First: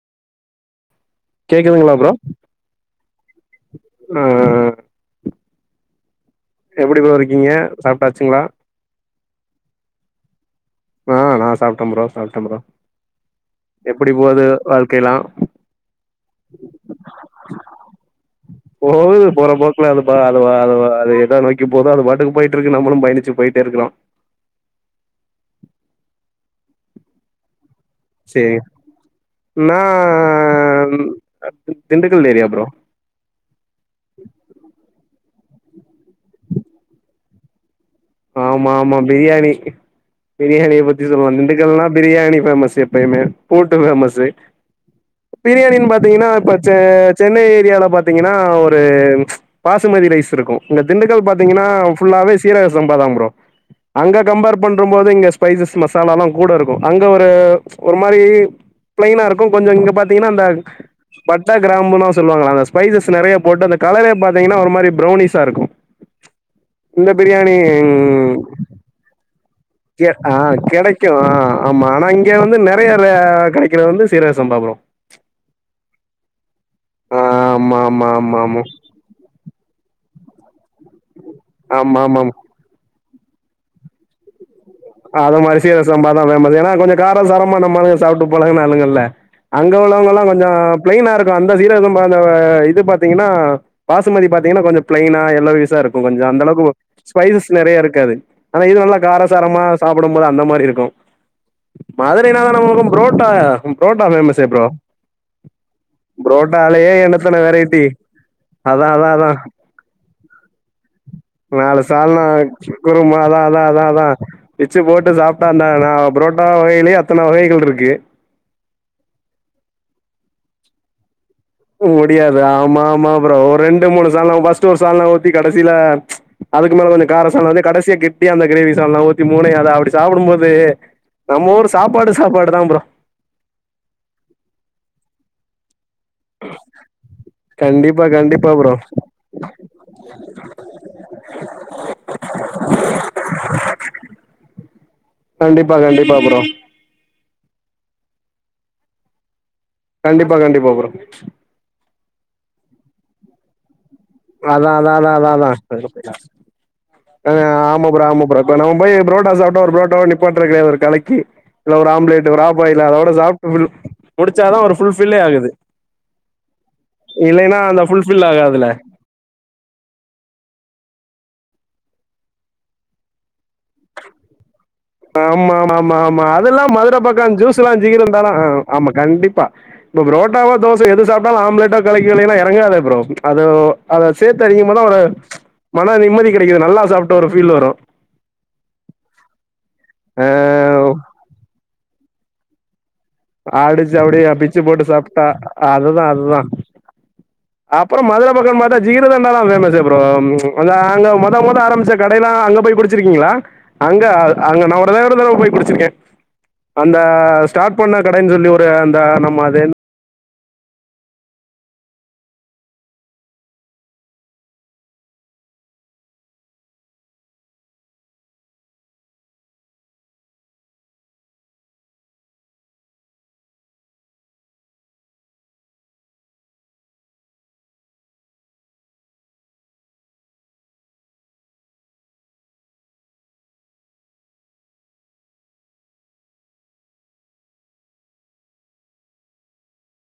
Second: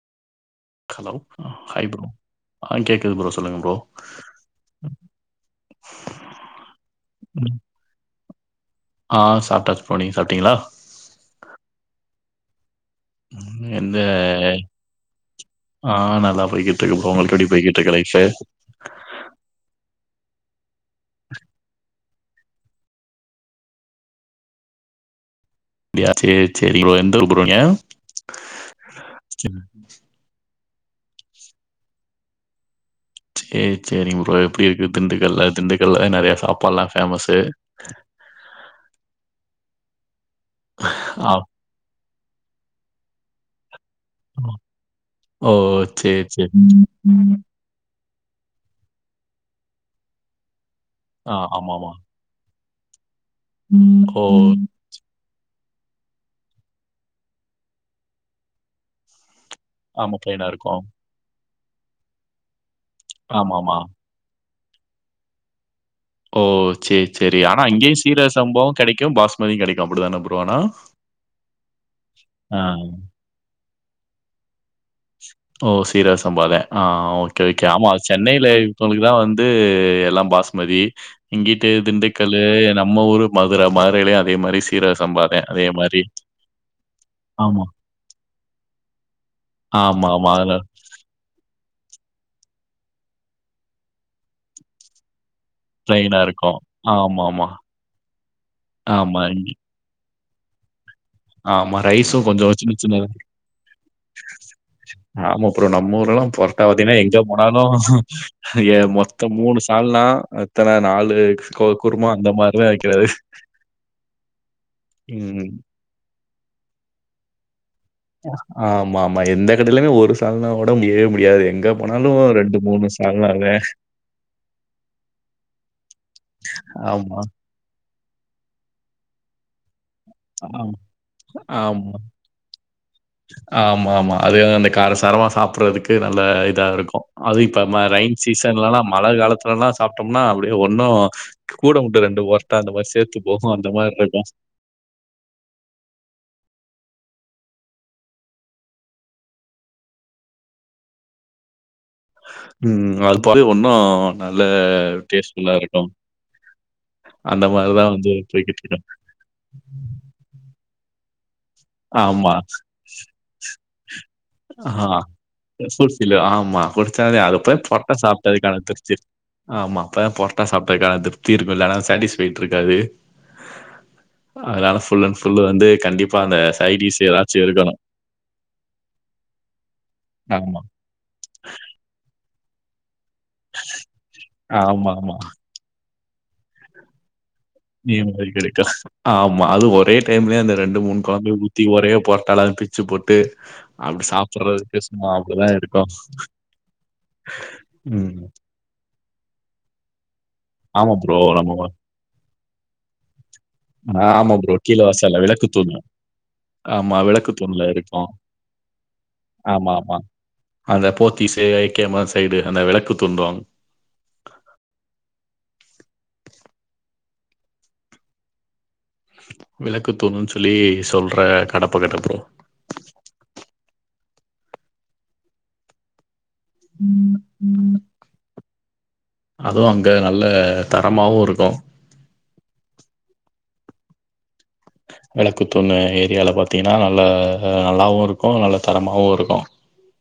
Hello hi bro ஆ கேக்குது bro சொல்லுங்க ப்ரோ ஆ எப்டி ப்ரோ இருக்கீங்க ம். சாப்ட்டாச்சுங்ளா ஆ சாப்ட்டாச்சு ப்ரோ நீங்க சாப்ட்டீங்களா ஆ நா சாப்ட்ட ப்ரோ சாப்ட்ட ப்ரோ ம் எந்த எப்டி போது வாழ்க்கைலா ஆ நல்லா போய்க்கிட்ருக்கு ப்ரோ உங்களுக்கு எப்டி போயிக்கிட்ருக்கு லைஃபு போகுது போற போக்குல அது பா அது வா அதுவா அது எத நோக்கி போதோ அது பாட்டுக்கு போயிட் ட்ருக்கு நம்மளு பயணிச்சி போய்டே இருக்குறோ அப்டியா சேர் சேரி ப்ரோ எந்தூர் ப்ரோ நீங்க சேரியா நான் திண்டுக்கல் ஏரியா ப்ரோ சேரி சேரிங் ப்ரோ எப்டி இருக்கு திண்டுக்கல்லா திண்டுக்கல்ல தா நெறைய சாப்பாட்லா ஃபேமஸ்ஸு ஆமா ஆமா பிரியாணி பிரியாணிய பத்தி ஆ சொல்லனு திண்டுக்கல்னா பிரியாணி ஃபேமஸு எப்பையுமே ஃப்ரூட்டு ஃபேமஸு ஓ பிரியாணின் சரி பாத்தீங்கனா சரி. இப்பச் செ சென்னை ஏரியால பாத் தீங்கனா ஒரு பாசுமதி ரைஸ் இருக்கு இந்த திண்டுக்கல் ஆ பாத்தீங்கனா ஆமாமா. ஃபுல்லாவே சீரகச சம்பாதா ப்ரோ அங்க ஓ கம்பேர் பண் ணும்போது இங்க ஸ்பைசஸ் மசாலாலா கூட இருக்கு அங்க ஒரு ஒரு மாரி பிளைனா இருக் கு கொஞ்ச இங்க ஆமா பாத்தீங்கனா ப்ளைனா அந்த இருக்கும். பட்ட கிராம்புனா சொல்லுவாங்கள அந்த ஸ்பைசஸ் நெறையா போட்டு ஆமாமா. அந்த கலரே பாத் தீங்கனா ஒரு மாரி பிரௌனிஷா இருக்கு ஓ சேர் இந்த சேரி பிரியாணி ஆனா இங்கயு சீரக சம்பாவு கெடைக்கு பாஸ்மதியு கெடைக் எ ஆ கெடைக்கு ஆ ஆமா ஆனா இங்க வந்து ஆ. நெறைய ர கெடைக்கிறது வந்து சீரகசம்பா ப்ரோ ஓ சீரகசம்பாதே ஆ ஓகே ஓகே ஆமா சென்னைல இருக்கவ்ங்ளுக் குலா வந்து எல்லா பாஸ்மதி இங்கிட்டு ஆமா ஆமா ஆமா திண்டுக்கல்லு நம்ம ஊரு மதுர மதுரைலயு அதே மாரிஸ் ஆ அது மாரி சீரகசம்பாதா வேணும்பாங்க ஏனா கொஞ்ச காரசாரமா ஆமா. நம்ம சாப்ட்டு பழகுன ஆளுங்கள்ல அங்க ஆமா, உள்ளவங்கலா ஆமா. கொஞ்ச அதுல பிளைனா இருக்கு அந்த சீரகசம்பா அந்த இது பாத்தீங்கனா பாசுமதி பாத்தீங்கனா கொஞ்ச பிளைனா எல்லாரு யூஸ் ஸா இருக்கு ப்ளைனா கொஞ்ச அந்த இருக்கும். அளவுக்கு ஆமாமா. ஸ்பைசஸ் நெறைய இருக்காது ஆனா இது நல்லா ஆமா. இங்க காரசாரமா சாப்டும்போது அந்த மாரி இருக்கு ஆமா. ரைஸும் மதுரை நாலே கொஞ்சம் நம்ம சின்ன பக்க சின்னதா. புரோட்டா புரோட்டா ஃபேமஸ்ஸே ப்ரோ ஆமா ப்ரோ நம்ம ஊர்லலா பொரட்டா புரோட்டாலயே பாத்தீனா எங்க எண்ணத்தன போனாலு வெரைட்டி ஏய் அதான் அதான் மொத்த அதான் மூணு சு சால்னா எத்தன நாலு நாலு சால்னா குருமா அதா அதா அதா அதா பிச்சு போட்டு ம். சாப்ட்டா அந்த நா புரோட் ட்டா வகைலே அத்தன வகைகள் இருக்கு ஆமாம்மா எந்த கடைலயு ஒரு சால்னாவோட முடியவே முடியாது எங் முடியாது ஆமாம்மா ப்ரோ ஒரு ரெண்டு மூணு சால்னா ஃபஸ்ட்டு ஒரு சால்னா ஊத்தி கடசில அதுக்கு மேல கொஞ்ச ஆமா. கார சால்னா வந்து கடசியா கெட் டியா அந்த கிரேவி சால்னா ஊத்தி மூணயு அத அப்டி சாப்டும்போது ஆமா. நம்ம ஊரு சாப்பாடு சாப்பாடு தா ப்ரோ ஆமாம்மா அது அந்த கார சாரமா சாப்புட்றதுக்கு து நல்ல இதா இருக்கு அது இப்ப ம கண்டிப்பா, ரயின் கண்டிப்பா ப்ரோ. சீசன்லலா மழ காலத்துலலா சாப்ட்டம்னா அப்டியே ஒன்னு கூடவந்து ரெண்டு பொறட்டா அந்த மாரி சேத்து போகு அந்த மாரி இருக்கு கண்டிப்பா கண்டிப்பா ப்ரோ கண்டிப்பா கண்டிப்பா ப்ரோ ம் அத் [unintelligible] ஒன்னு அதா அதா அதா அதா அதா ஆ அந்த மாரி ஆமா தான் ப்ரோ வந்து ஆமா ப்ரோ இப்போ நம்ம போய்க்கிட்டுருக்கேன். போயி புரோட்டா சாப்ட்டா ஒரு புரோட்டாவ நிப்பாற்றது கெடையாது ஒரு கலக்கி இல்ல ஒரு ஆம்லேட்டு ஆமா. ஒரு ஆஃப்பாயில அதோட சாப்ட்டு பில் ஆ குடிச்சில ஆமா குடிச்ச அது இல்லைன்னா அதப்போய் அந்த பொர்ட்டா ஃபுல்ஃபில் ஆகாதுல்ல. சாப்ட்டதுக்கானிருச்சு ஆமா அப்பதா பொரட்டா சாப்டதுக்கான திருப்திருக்குல அனா சேட்டிஸ்ஃபைட் ட்ருக்காது அதனால ஃபுல் அண்ட் ஃபுல்லு வந்து கண்டிப்பா அந்தச் ஆ மதுரப் பக்கோ ஜூஸ்லாஞ் ஜீகர்தன்டாலா ஆ ஆமா கண்டிப்பா இப்ப புரோட்டாவா ஆமா தோச் சு எது சாப்டாலு ஆம்லெட்டோ கலக்கிகிலையெலா எறங்காதே ப்ரோ அது அத சேத்து அடிக்கும் போதா ஆமா ஒரு ஆமா மன நிம்மதி கெடைக்கிது நல்லா சாப்ட ஒரு ஃபீல் வரு னிய மாரி கெடைக்கா ஆம்மா அது ஒரே ஆ டைம்லியே அந்த ரெண்டு மூன் கொழப்பி ஊத்தி ஒரே பொரட்டால அத பிச்சு போட்டு ஆடிச்சு அப்டி அப்டியே பிச்சு சாப்புட்றதுக்கு போட்டு சும்மா சாப்ட்டா அப்டிதா இருக்கு அதுதா அதுதா அப்றோ ம் மதுர பக்கம் பாத்தா ஜீகர்தண்டதா ஃபேமஸ்சே ப்ரோ அதா ஆமா அங்க ப்ரோ மொத மொத நம்ம ஆரம்பிச்ச கடயெலா அங்க போய் குடிச்சிருக்கீங்களா அங்க ஆமா ப்ரோ அங்க நா கீழ ஒரே ஒரு வாசல்ல தடவ விளக்கு போய் தூண் குடிச்சிருக்கே அந்த ஆமா விளக்கு தூண்ல ஸ்டார்ட் பண்ண இருக்கு கடைன் சொல்லி ஒரு அந்த நம்ம அது ஆமா எந் ஆமா அந்த போத்திஸ்சே ஐ கே மா சைடு அந்த வெளக்குத் துந்தோ விளக்குத் தூணுன் சொல்லி சொல்ற கடப் பக்கத்துல ப்ரோ ம் ம் அதுவு அங்க நல்ல தரமாவு இருக்கு விளக்குத்தூண ஏரியால பாத்திங்கனா நல்லா நல்லாவு இருக்கு நல்ல தரமாவு இருக்கு